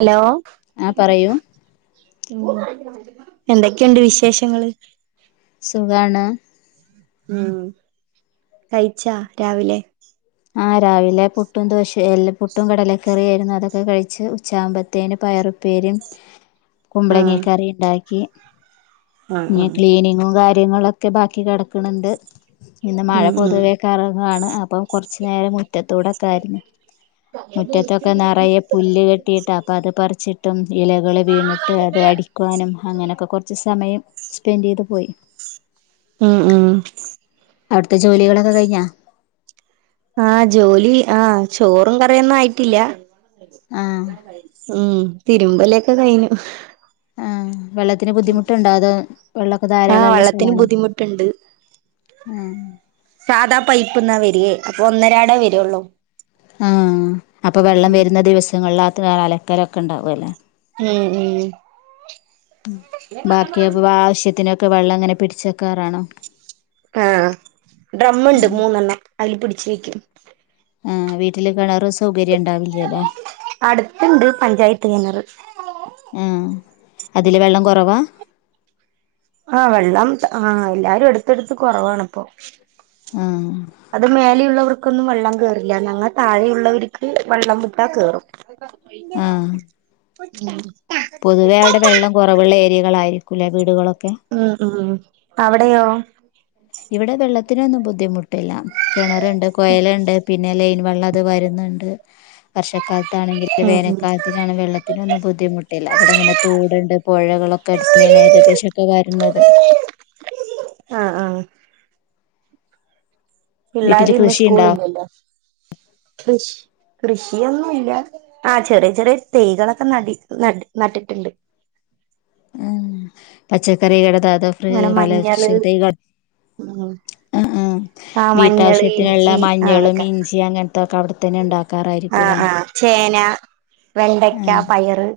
Hello ആ പറയൂ എന്തൊക്കെയുണ്ട് വിശേഷങ്ങള്. സുഖാണ് ഉം കഴിച്ചാ രാവിലെ. ആഹ് രാവിലെ പുട്ടും ദോശ. എല്ലപ്പുട്ടും കടലക്കറിയ ആയിരുന്നു അതൊക്കെ കഴിച്ച് ഉച്ചാകുമ്പഴത്തേന് പയറുപ്പേരിം. കുമ്പളങ്ങ ആഹ് കറി ഉണ്ടാക്കി ആഹ് ഇ ആഹ് ക്ലീനിങ്ങും കാര്യങ്ങളൊക്കെ ബാക്കി കിടക്കണണ്ട്. ഇന്ന് മഴ ഉം ഉം പൊതുവേൊക്കെ ഇറങ്ങുവയാണ് അപ്പൊ കൊറച്ചു നേരം മുറ്റത്തൂടെൊക്കെ ആയിരുന്നു. മുറ്റത്തൊക്കെ നിറയെ പുല്ല് കെട്ടിയിട്ടാ അപ്പൊ അത് പിച്ചിട്ടും ഇലകള് വീണിട്ട് അത് ആടി ടിക്കാനും അങ്ങനെയൊക്കെ കൊറച്ച് സമയം സ്പെൻഡ് ചെയ്ത് പോയി. മ്മ്മ് അവിടുത്തെ ജോലികളൊക്കെ കഴിഞ്ഞാ? ആഹ ജോലി ആഹ ചോറും കറയൊന്നും ആയിട്ടില്ല. ആഹ് ഉം തിരുമ്പല ഒക്കെ കഴിഞ്ഞു. ആഹ് വെള്ളത്തിന് ബുദ്ധിമുട്ടുണ്ടാ അതോ വെള്ളമൊക്കെ ധാരാളം ആഹ് ഉള്ള വെള്ളത്തിന് സ്ഥലാണോ? ബുദ്ധിമുട്ടുണ്ട് ഉം സാധാ പൈപ്പ് എന്നാ വരകേ അപ്പൊ ഒന്നരടേ വരുള്ളോ ആഹ അപ്പൊ വെള്ളം വരുന്ന ദിവസങ്ങളിലാത്ത കാലക്കാരൊക്കെ ഉണ്ടാവും അല്ലേ? ഉം ഉം ബാക്കി അപ്പൊ ആവശ്യത്തിനൊക്കെ വെള്ളം അങ്ങനെ പിടിച്ചക്കാറാണോ? ആഹ ഡ്രമ്മുണ്ട് മൂന്നെണ്ണം അതില് പിടിച്ച് വെക്കും. ആ വീട്ടിൽ കിണർ. അടുത്തണ്ട് പഞ്ചായത്ത് കിണറ്. ആഹ അതില് വെള്ളം കുറവാ. ആഹ് വെള്ളം ആഹ് എല്ലാരും എടുത്തെടുത്ത് കുറവാണിപ്പൊ. ആഹ് അത് മേലെയുള്ളവർക്ക് കൊന്നും വെള്ളം കേയറില്ല. ഞങ്ങളൊ താഴെയുള്ളവർക്ക് വെള്ളം മുട്ടാ കേറും. ആഹ്. ഉ [inaudible] പൊതുവേ അവിടെ വെള്ളം കുറവുള്ള ഏരിയകളായിരിക്കൂല വീടുകളൊക്കെ. ഉം ഉം അവിടെയോ? ഇവിടെ വെള്ളത്തിനൊന്നും ബുദ്ധിമുട്ടില്ല. കിണറുണ്ട്. കൊയലുണ്ട്. പിന്നെ ലൈൻ വെള്ളത് വരുന്നുണ്ട് വ കാലത്താണെങ്കിൽ ഉം ഉം വേനക്കാലത്തിനാണ് വെള്ളത്തിനൊന്നും ബുദ്ധിമുട്ടില്ല അവിടെ ഇങ്ങനെ തോടുണ്ട്, പുഴകളൊക്കെ എടുത്ത് [unintelligible] ഏകദേശംൊക്കെ വരുന്നത്. ആഹ്. ആഹ് വീട്ടില് പിള്ളാര് ഇന്ന് സ്കൂള് കൃഷിയുണ്ടോ ഇല്ലല്ലോ. കൃഷിയൊന്നുമില്ല ആ ചെറിയ ചെറിയ തൈകളൊക്കെ നടി ന നട്ടിട്ടുണ്ട്. [inaudible] പച്ചക്കറി കടത ഇങ്ങനെ മഞ്ഞള് ഉം [unintelligible] ആ ഉ ആഹ് മഞ്ഞള് വീട്ടാവശ്യത്തിനുള്ള ഇഞ്ചി ആഹ് മഞ്ഞളും ഇഞ്ചിയ അങ്ങന--ത്തൊക്കെ അവിടെ. ആ ആഹ് ചേന, വെണ്ടയ്ക്ക, ആഹ് പയറ്.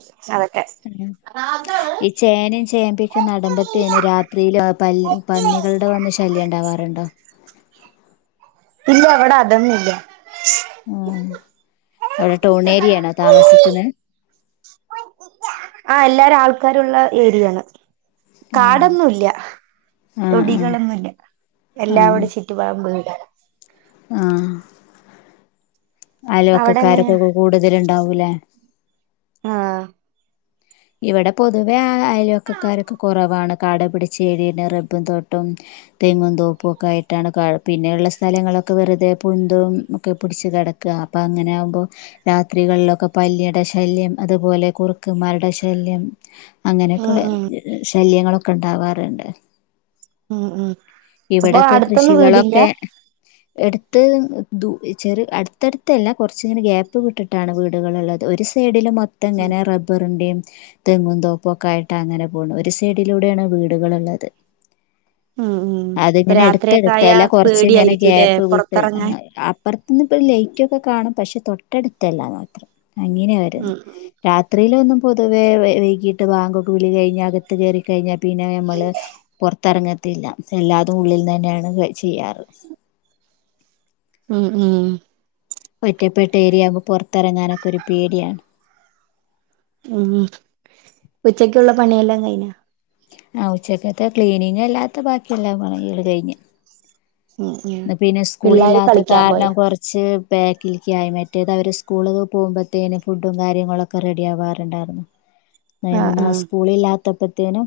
ആഹ് അ ഈ ചേനയും ചേമ്പിക്കും നടുമ്പത്തേനും രാത്രിൽ പ പന്നികളുടെ വന്ന ശല്യം ഉണ്ടാവും. വാരണ്ട. [inaudible] ഇല്ല അവിടെ അതൊന്നും ഇല്ല്യാ. ആ അവിടെ ടൗണേരിയാണോ താമസിക്കുന്നത്? ആ എല്ലാരും ആൾക്കാരുള്ള ഏരിയയാണ്. ആഹ് കാടൊന്നും ഇല്ല്യാ. ആഹ് തൊടികളൊന്നുഇല്ല എല്ലാഇവിടെ ചുറ്റു ഭാഗം വീടാണ്. ആഹ. അവിടെ എങ്ങനെയാ അലുവക്കക്കാരൊക്കെ കൂടുതല ഉണ്ടാവൂലേ ആഹ ഇവിടെ പൊതുവെ അയല് വക്കക്കാരൊക്കെ കുറവാണ്. കാട് പിടിച്ച എരിണ് റബ്ബും തൊട്ടും. തെങ്ങും തോപ്പും ഒക്കെ ആയിട്ടാണ് പിന്നെയുള്ള സ്ഥലങ്ങളൊക്കെ വെറുതെ പുന്തും ഒക്കെ പിടിച്ച് കിട അപ്പൊ അങ്ങനെ ആകുമ്പോ രാത്രികളിലൊക്കെ പല്ലിയുടെ ശല്യം. അതുപോലെ കുറുക്കുമാരുടെ ശ ശല്യം ഉം അങ്ങനെയൊക്കെ ഉം ശല്യങ്ങളൊക്കെ ഉണ്ടാവാറുണ്ട്. ഉം ഉം അപ്പൊ ഇവിടെക്കെ അടുത്തൊന്നും വീടില്ല കൃഷികളൊക്കെ എടു ത് ചെറിയ അടുത്തടുത്തല്ലാ കുറച്ചിങ്ങനെ ഗ്യാപ്പ് കിട്ടിട്ടാണ്. വീടുകളുള്ളത്. ഒരു സൈഡിൽ മൊ ത ഉം എങ്ങനെ റബ്ബറിന്റെയും തെങ്ങുംന്തോപ്പ് ഒക്കെ ആയിട്ട് അങ്ങനെ പോണ്. ഒരു സൈഡിലൂടെയാണ് വീടുകളള്ളത്. ഉം ഉം അതിങ്ങനെ എടുത്ത് രാത്രിയൊക്കായ എടുത്ത്ല്ലാം കൊറച്ച് ഇങ്ങനെ പേടിയായിരിക്കുംല്ലേ ഗ്യാപ്പ് വിട്ട് പുറത്തിറങ്ങാൻ അപ്പുറത്തന്ന് ഇപ്പ ലയിക്ക കാണും പക്ഷെ തൊട്ടടുത്താല്ലാന്നു മാത്രം അങ്ങനെയാവര് ഉം രാത്രിയിലൊന്നും. പൊതുവേ വൈകീയിട്ട് ബാങ്കൊക്കെ വിളി കഴിഞ്ഞാൽ അകത്ത് കയറി കഴിഞ്ഞാൽ പിന്നെ നമ്മള് പുറത്തിറങ്ങ പത്തില്ല എല്ലാതും ഉള്ളിൽ തന്നെയാണ് ചെയ്യാറ്. ഉം ഉം. ഒറ്റപ്പെട്ട ഏരിയാവുമ്പ് പുറത്തിറങ്ങാനൊക്കെ ഒരു പേടിയാണ്. ഉം ഉച്ചക്കുള്ള പണിയെല്ലാം കഴിഞ്ഞ? ആ ഉച്ചക്കത്തെ ക്ലീനിങ് അല്ലാത്ത ബാക്കിയ എല്ല പണികളും കഴിഞ്ഞ്. ഉം ഉം പിന്നെ സ്കൂളി പിള്ളേര് ഇല്ലാത്ത കളിക്കാൻ കാരണം. പോയാ കൊറച്ച് ബാക്കിലേക്ക് ആയി മറ്റേത് അവര് സ്കൂളിലോക്കെ പോകുമ്പോഴത്തേും ഫുഡും കാര്യങ്ങളൊക്കെ റെഡി ആവാറുണ്ടായിരുന്നു. ന്ന് ആഹ് നാ ആഹ് സ്കൂള് ഇല്ലാത്തപ്പോത്തേനും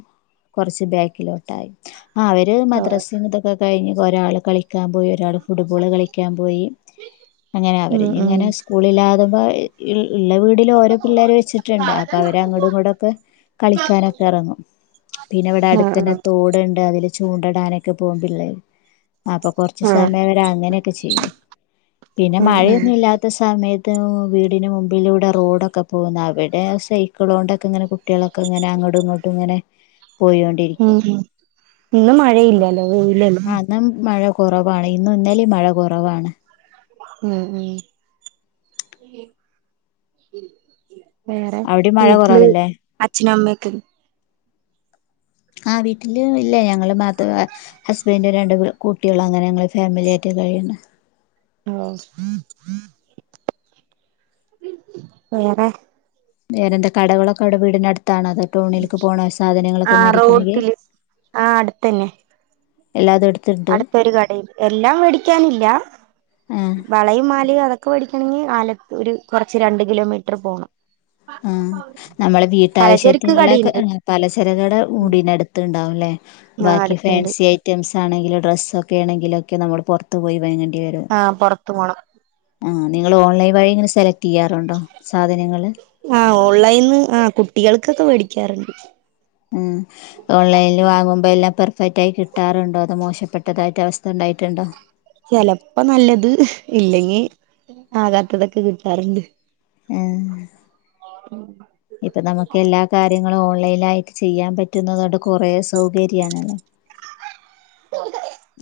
കൊറച്ച് ബാക്കിലോട്ടായി. ആ അവര് ഓ മദ്രസേന്ന് ഇതൊക്കെ കഴിഞ്ഞ് ഒരാള് കളിക്കും കളിക്കാൻ പോയി ഒരാള് ഫുട്ബോള് കളിക്കാൻ പോയി അങ്ങനെ ഉം ഉം അവരിങ്ങനെ സ്കൂളില്ലാതാകുമ്പോ ഇള്ള ഇള്ള വീടില് ഓരോ പിള്ളേർ വെച്ചിട്ട്ണ്ട് അപ്പൊ അവര് അങ്ങടും ഇങ്ങ്ടൊക്കെ കളിക്കാനൊക്കെ എറങ്ങും പിന്നെ ഇവിടെ അടുത്ത് ആഹ് തന്നെ ആഹ് തോടുണ്ട് അതില് ചൂണ്ടടാനൊക്കെ പോകും പിള്ളേര് അപ്പൊ കുറച്ച് ആഹ് സമയം അവര് അങ്ങനെയൊക്കെ ചെയ്യും പിന്നെ ഉം ഉം മഴയൊന്നും ഇല്ലാത്ത സമയത്ത് വീടിന് മുമ്പിലൂടെ റോഡൊക്കെ പോകുന്ന് അവിടെ സൈക്കിൾ കൊണ്ടൊക്കെ ഇങ്ങനെ കുട്ടികളൊക്കെ ഇങ്ങനെ അങ്ങടും ഇങ്ങോട്ടും ഇങ്ങനെ ഉം പോയോണ്ടിരിക്കും ഉം ഇന്ന് മഴയില്ലല്ലോ വെയിലല്ലേ ആ ഇന്ന് മഴ കുറവാണ് ഇന്നും ഇന്നലേം മഴ കുറവാണ് ഉം ഉം വേറെ അവിടെയും മഴ വീട്ടില് കുറവല്ലേ അച്ഛന് അമ്മയൊക്കെ ആ വീട്ടില് ഇല്ല ഞങ്ങള് മാത്രം ഹസ്ബൻഡും രണ്ട് കുട്ടികളും അങ്ങനെ ഞങ്ങള് ഫാമിലിയായിട്ട് കഴിയണ് ആ വേറെ വേറെ എന്താ കടകളൊക്കെ വീടിന് അടുത്ത് ത്താണോ അതോ ടൗണിലേക്ക് പോണ ആ സാധനങ്ങളൊക്കെ മേടിക്കണങ്കിൽ റോട്ടില് ആ അടുത്തന്നെ അടുത്തൊരു കടയിൽ എല്ലാം വേടിക്കാനില്ല ആ വളയും മാലയും അതൊക്കെ വേടിക്ക നെങ്കി ആലത്തൂര് കുറച്ച് രണ്ട് കിലോമീറ്റർ പോണം ആ നമ്മളെ പലചരക്ക് വീട്ടാവശ്യത്തിനുള്ള കടയുണ്ട് പലചരകട വീടിനടുത്തണ്ടാവുല്ലേ ആ ബാക്കി അടുത്തുണ്ട് ഫാൻസി ഐറ്റംസ് ആണെങ്കിലും ഡ്രസ് ഒക്കെ ആണെങ്കിലൊക്കെ നമ്മൾ പുറത്ത് പോയി വാങ്ങി ആ പൊറത്തു പോണം ആ നിങ്ങൾ ഓൺലൈൻ വഴി ഇങ്ങനെ സെലക്ടെയ്യാറുണ്ടോ സാധനങ്ങള് ആ ഓൺലൈൻന്ന് കുട്ടികൾക്കൊക്കെ വേടിക്കാറുണ്ട് ഉം ഓൺലൈനിൽ വാങ്ങുമ്പോ എല്ലാം പെർ ഫെറ്റായി കിട്ടാറുണ്ടോ അതൊ മോശപ്പെട്ടതായിട്ട് അവസ്ഥ ഉണ്ടായിട്ടുണ്ടോ ചെലപ്പോ നല്ലത് ഇല്ലെങ്ങി ആകാത്തതൊക്കെ കിട്ടാറുണ്ട് ആ ഇപ്പ നമുക്ക് എല്ലാ കാര്യങ്ങളും ഓൺ ലായിട്ട് ചെയ്യാൻ പറ്റുന്നതോണ്ട് കൊറേ സൗകര്യാണല്ലോ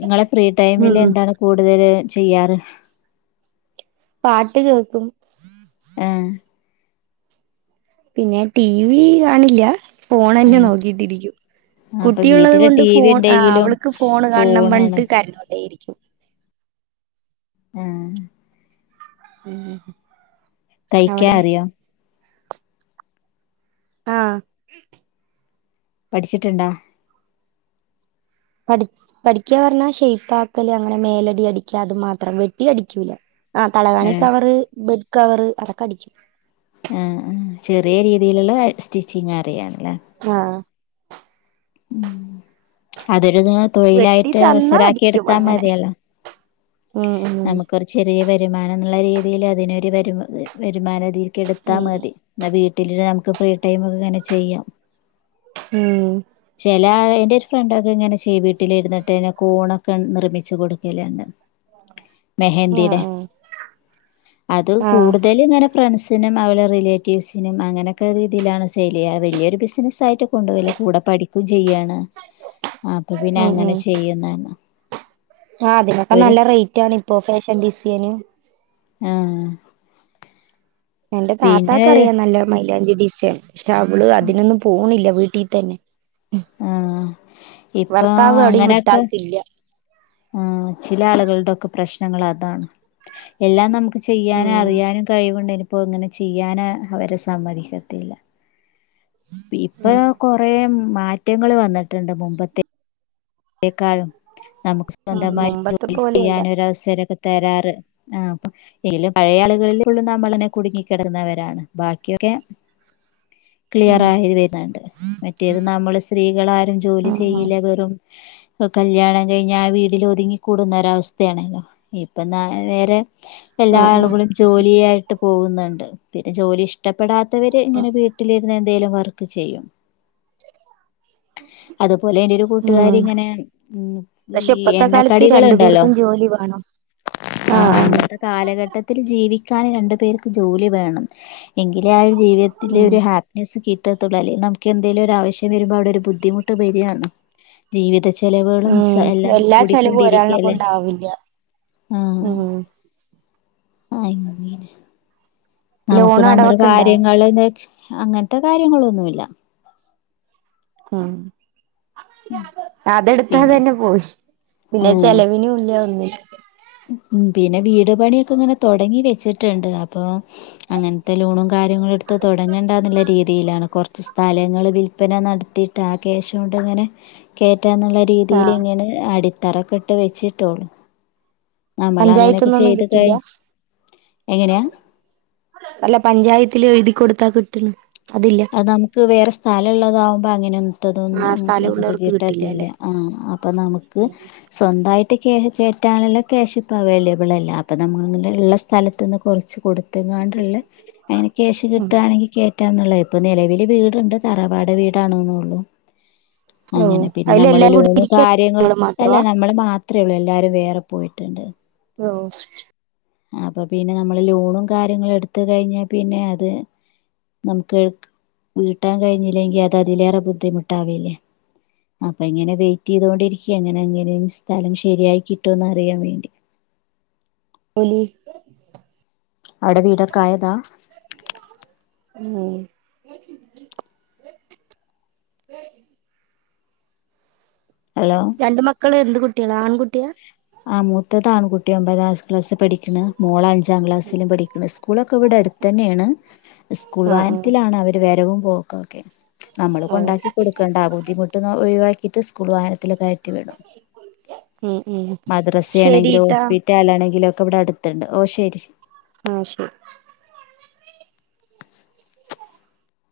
നിങ്ങളെ ഫ്രീ ടൈമില് ഉം എന്താണ് കൂടുതല് ചെയ്യാറ് പാട്ട് കേക്കും ആ പിന്നെ ടി വി കാണില്ല ഫോൺ തന്നെ ആഹ് നോക്കീട്ടിരിക്കും അപ്പൊ കുട്ടിയുള്ളത് വീട്ടില് കൊണ്ട് ടി വി ഫോൺ ആ ഉണ്ടെങ്കിലും അവൾക്ക് ഫോൺ കാണണം ഫോണാണ് പറഞ്ഞിട്ട് കരഞ്ഞുകൊണ്ടേയിരിക്കും ആ ഉം തയ്ക്കാ അറിയോ ആ പഠിച്ചിട്ടിണ്ടാ പഠിച്ച് പഠിക്ക പറഞ്ഞാ ഷെയ്പ്പാക്കല് അങ്ങനെ മേലടി അടിക്കാ അത് മാത്രം വെട്ടി അടിക്കൂല ആ തലകാണി ആഹ് കവറ് ബെഡ് കവറ് അതൊക്കെ അടിക്കും ആ ആ ചെറിയ രീതിയിലുള്ള സ്റ്റിച്ചിങ് അറിയാന്ലേ ആ ഉം അതൊരുത് വെട്ടി തൊഴിലായിട്ട് തന്നാ അവസരാക്കി അടിക്കും എടുത്താ അങ്ങനെ മതിയല്ലോ ഉം ഉം നമുക്കൊരു ചെറിയ വരുമാനംന്നുള്ള രീതിയിൽ അതിനൊരു വരു വരുമാന എടുത്താൽ ഉം മതി എന്ന വീട്ടില് നമുക്ക് ഫ്രീ ടൈം ഒക്കെ അങ്ങനെ ചെയ്യാം ഉം എല്ലാ എന്റെ ഒരു ഫ്രണ്ടൊക്കെ ഇങ്ങനെ ചെയ്യ വീട്ടില് ഇരുന്നിട്ട് കൂണൊക്കെ നിർമിച്ചു കൊടുക്കലിണ്ട് മെഹതിയുടെ ആഹ് ആഹ് അത് ആഹ് കൂടുതൽങ്ങനെ ഫ്രണ്ട്സിനും അവടെ റിലേറ്റീവ്സിനും അങ്ങനെയൊക്കെ രീതിയിലാണ് സെയ്ല് വലിയൊരു ബിസിനസ്സായിട്ട് കൊണ്ടു പോയില്ല കൂടെ പഠിക്കും ചെയ്യാണ് അപ്പൊ പിന്നെ അങ്ങനെ ചെയ്യുന്നാണ് ആ അതിനൊക്കെ നല്ല റേറ്റ് ആണ് ഇപ്പോ ഫാഷൻ ഡിസൈനിംഗ് ആ എന്റെ പിന്നെ താത്താക്ക അറിയാം നല്ല മൈയിലാഞ്ചി ഡിസൈൻ പക്ഷെ അവള് അതിനൊന്നും പോണില്ല വീട്ടിൽ തന്നെ ആ ഇപ്പൊ ഭർത്താവ് എവിടെയും വിട്ടാക്കില്ല ആ ചില ആളുകളുടെക്കെ പ്രശ്നങ്ങൾ അതാണ് എല്ലാം നമുക്ക് ഇപ്പ ചെയ്യാനും ഉം അറിയാനും കഴിവുണ്ട് ഇനിപ്പോ ഇങ്ങനെ ചെയ്യാന അവരെ സമ്മതിക്കത്തില്ല ഇപ്പൊ കൊറേ മാറ്റങ്ങൾ വന്നിട്ടുണ്ട് മുമ്പത്തെ ഇതിനേക്കാളും നമുക്ക് ഉം സ്വന്തമായി മുമ്പത്തെ ജോലി പോലെയല്ല ചെയ്യാാനൊരവസര തരാറ് ആ അ എങ്കിലും പഴയ ആളുകളിൽള്ളും നമ്മളന്നെ കുടുങ്ങിക്കിടക്കുന്നവരാണ് ബാക്കിയൊക്കെ ക്ലിയർ ഉം ആയിത് വരുന്നുണ്ട് മറ്റേത് നമ്മള് സ്ത്രീകൾ ആരും ജോലി ഉം ഉം ചെയ്യില്ല വെറും കല്യാണം കഴിഞ്ഞൽ ആ വീട്ടില് ഒതുങ്ങിക്കൂടുന്ന ഒരവസ്ഥയാണല്ലോ ഇപ്പൊ ന വേറെ എല്ലാ ഉം ഉം ആളുകളും ജോലിയായിട്ട് പോകുന്നുണ്ട് പിന്നെ ജോലി ഇഷ്ടപ്പെടാത്ത മത്തവര് ഉം ഇങ്ങനെ വീട്ടിലിരുന്ന് എന്തേങ്കലും വർക്ക് ചെയ്യും അതുപോലെ എന്റെയ ഒരു ക കട്ടുകാരി ഉം ഇങ്ങനെ ഉ പക്ഷെ ഈ ഇപ്പത്തെ കാലത്ത് രണ്ടു എണ്ണക്കടികളുണ്ടല്ലോ പേർക്കും ജോലി വേണം ആ ആഹ് ആഹ് അന്നത്തെ കാലഘട്ടത്തിൽ ജീവ രണ്ടു പേർക്ക് ജോലി വേണം എങ്കിലും ആ ഒരു ജീവിതത്തിൽ ഉം ഒരു ഹാപ്പിനെസ് കി ട്ടത്തുള്ളൂ നമുക്ക് എന്തെങ്കിലും ഒരു ആവശ്യം വരുമ്പോൾ അവിടെ ഒരു ബുദ്ധിമുട്ട് വരികയാണ് ജീവിത ചെലവുകളും ഉം എല്ലാം എല്ലാ ചെലവും ഒരാളിനെ കൂടിക്കൊണ്ടിരിക്കല്ലേ കൊണ്ടാവില്ല ആ ഉം ആ നമുക്ക് ലോണ് നമ്മുടെ അടവൊക്കെ ഇണ്ടാ കാര്യങ്ങളില് അങ്ങനത്തെ കാര്യങ്ങളൊന്നുമില്ല ആ അതെടുത്താ പിന്നെ തന്നെ പോയി പിന്നെ ഉം ചെലവിനല്ല ഒന്നിനും ഉം പിന്നെ വീട് പണിയൊക്കെ ഇങ്ങനെ തുടങ്ങി വെച്ചിട്ടുണ്ട് അപ്പൊ അങ്ങനത്തെ ലോൺ കാര്യങ്ങളെടുത്ത് തുടങ്ങേണ്ട എന്നുള്ള രീതിയിലാണ് കുറച്ച് സ്ഥലം നിങ്ങൾ വിൽപ്പന നടത്തിയിട്ട് ആ കേശ് കൊണ്ട്ങ്ങനെ കയറ്റ എന്നുള്ള രീതിയിൽ ആഹ് ഇങ്ങനെ അടി തറക്കെട്ട് വെച്ചിട്ടോള്ളൂ പഞ്ചായത്തന്നൊന്നും കിട്ടില്ല എങ്ങനെയാ അല്ല പഞ്ചായത്തില് എഴുതി കൊടുത്താ കിട്ടണ് അതില്ല അത് നമുക്ക് വേറെ സ്ഥലം ഉള്ളതാകുമ്പോ ആ അങ്ങനെത്തതൊന്നും നക്ക് സ്ഥലമുള്ളവർക്ക് കിട്ടില്ല കിട്ടാത്തില്ല അല്ലെ ആ അപ്പം നമുക്ക് സ്വന്തമായിട്ട് കകേയറ്റാണല്ലോ ക്യാഷ് ഇപ്പോൾ അവൈലബിൾ അല്ല അപ്പോം നമ്മൾങ്ങനെ ഉള്ള സ്ഥലത്ത നിന്ന് കുറച്ച് കൊടുത്താണ്ടുള്ള അങ്ങനെ ക്യാഷ് ഉം കിട്ടുകയാണെങ്കിൽ കേയറ്റാന്നുള്ളത് ഇപ്പ ന്നിലവില് വീട്ണ്ട് തറാവാട് വീടാണ്ന്നൊള്ളു ഓ അങ്ങനെ പിന്നെ അതില് നമ്മള് എല്ലാം കൂടി ലോണ് ഇരിക്ക കാര്യങ്ങളും നിങ്ങള് അല്ല മാത്രവാ നമ്മള് മാത്രേ ഒള്ളൂ എല്ലാരും വേറെ പോയിട്ടുണ്ട് ഓ അപ്പൊ പിന്നെ നമ്മള് ലോണും കാര്യങ്ങളും എടുത്ത് കഴിഞ്ഞാ പിന്നെ അത് ന്നമുക്ക് വീട്ടാൻ കയ്ഞ്ഞില്ലെങ്കി അത് അതിലേറെ ബുദ്ധിമുട്ടാവി ല്ലേ അപ്പഇങ്ങനെ വെയ്റ്റെയ്തൊണ്ടിക്ക്യാ അങ്ങനെ എങ്ങനേം സ്ഥലം ശരിയായി കിട്ടോന്ന് അറിയാൻ വേണ്ടി ഒലിവ് അവടെ വീടക്കായതാ [unintelligible] ഹലോ രണ്ട് മക്കള് എന്ത് കുട്ടികള ആൺകുട്ട് യാ ആ മൂത്തതാണ് കുട്ടി ഒമ്പതാം ക്ലാസ് പഠിക്കണ് മോള് അഞ്ചാം ക്ലാസ്സിലും പഠിക്കണ് സ്കൂള ക്കെ ഇവടെ അടുത്തന്നെണ് സ്കൂൾ ആ ആ വാഹനത്തിലാണ് അവര് വരവും പോക്കൊക്കെ നമ്മള് ഓ കൊണ്ടാക്കി കൊടുക്കണ്ട ആ ബുദ്ധിമുട്ട് ഒഴിവാക്കിട്ട് സ്കൂൾ വാഹനത്തി ത്തില് കയറ്റി വിടും ഉം ഉം മദ്രസയാണെങ്കിലും ശരിട്ടാ ഹോസ്പിറ്റാലാണെങ്കിലു ഒക് ക്കെ ഇവടെ അട്ത്ത്ണ്ട് ഓ ശരി ആഹ് ശരി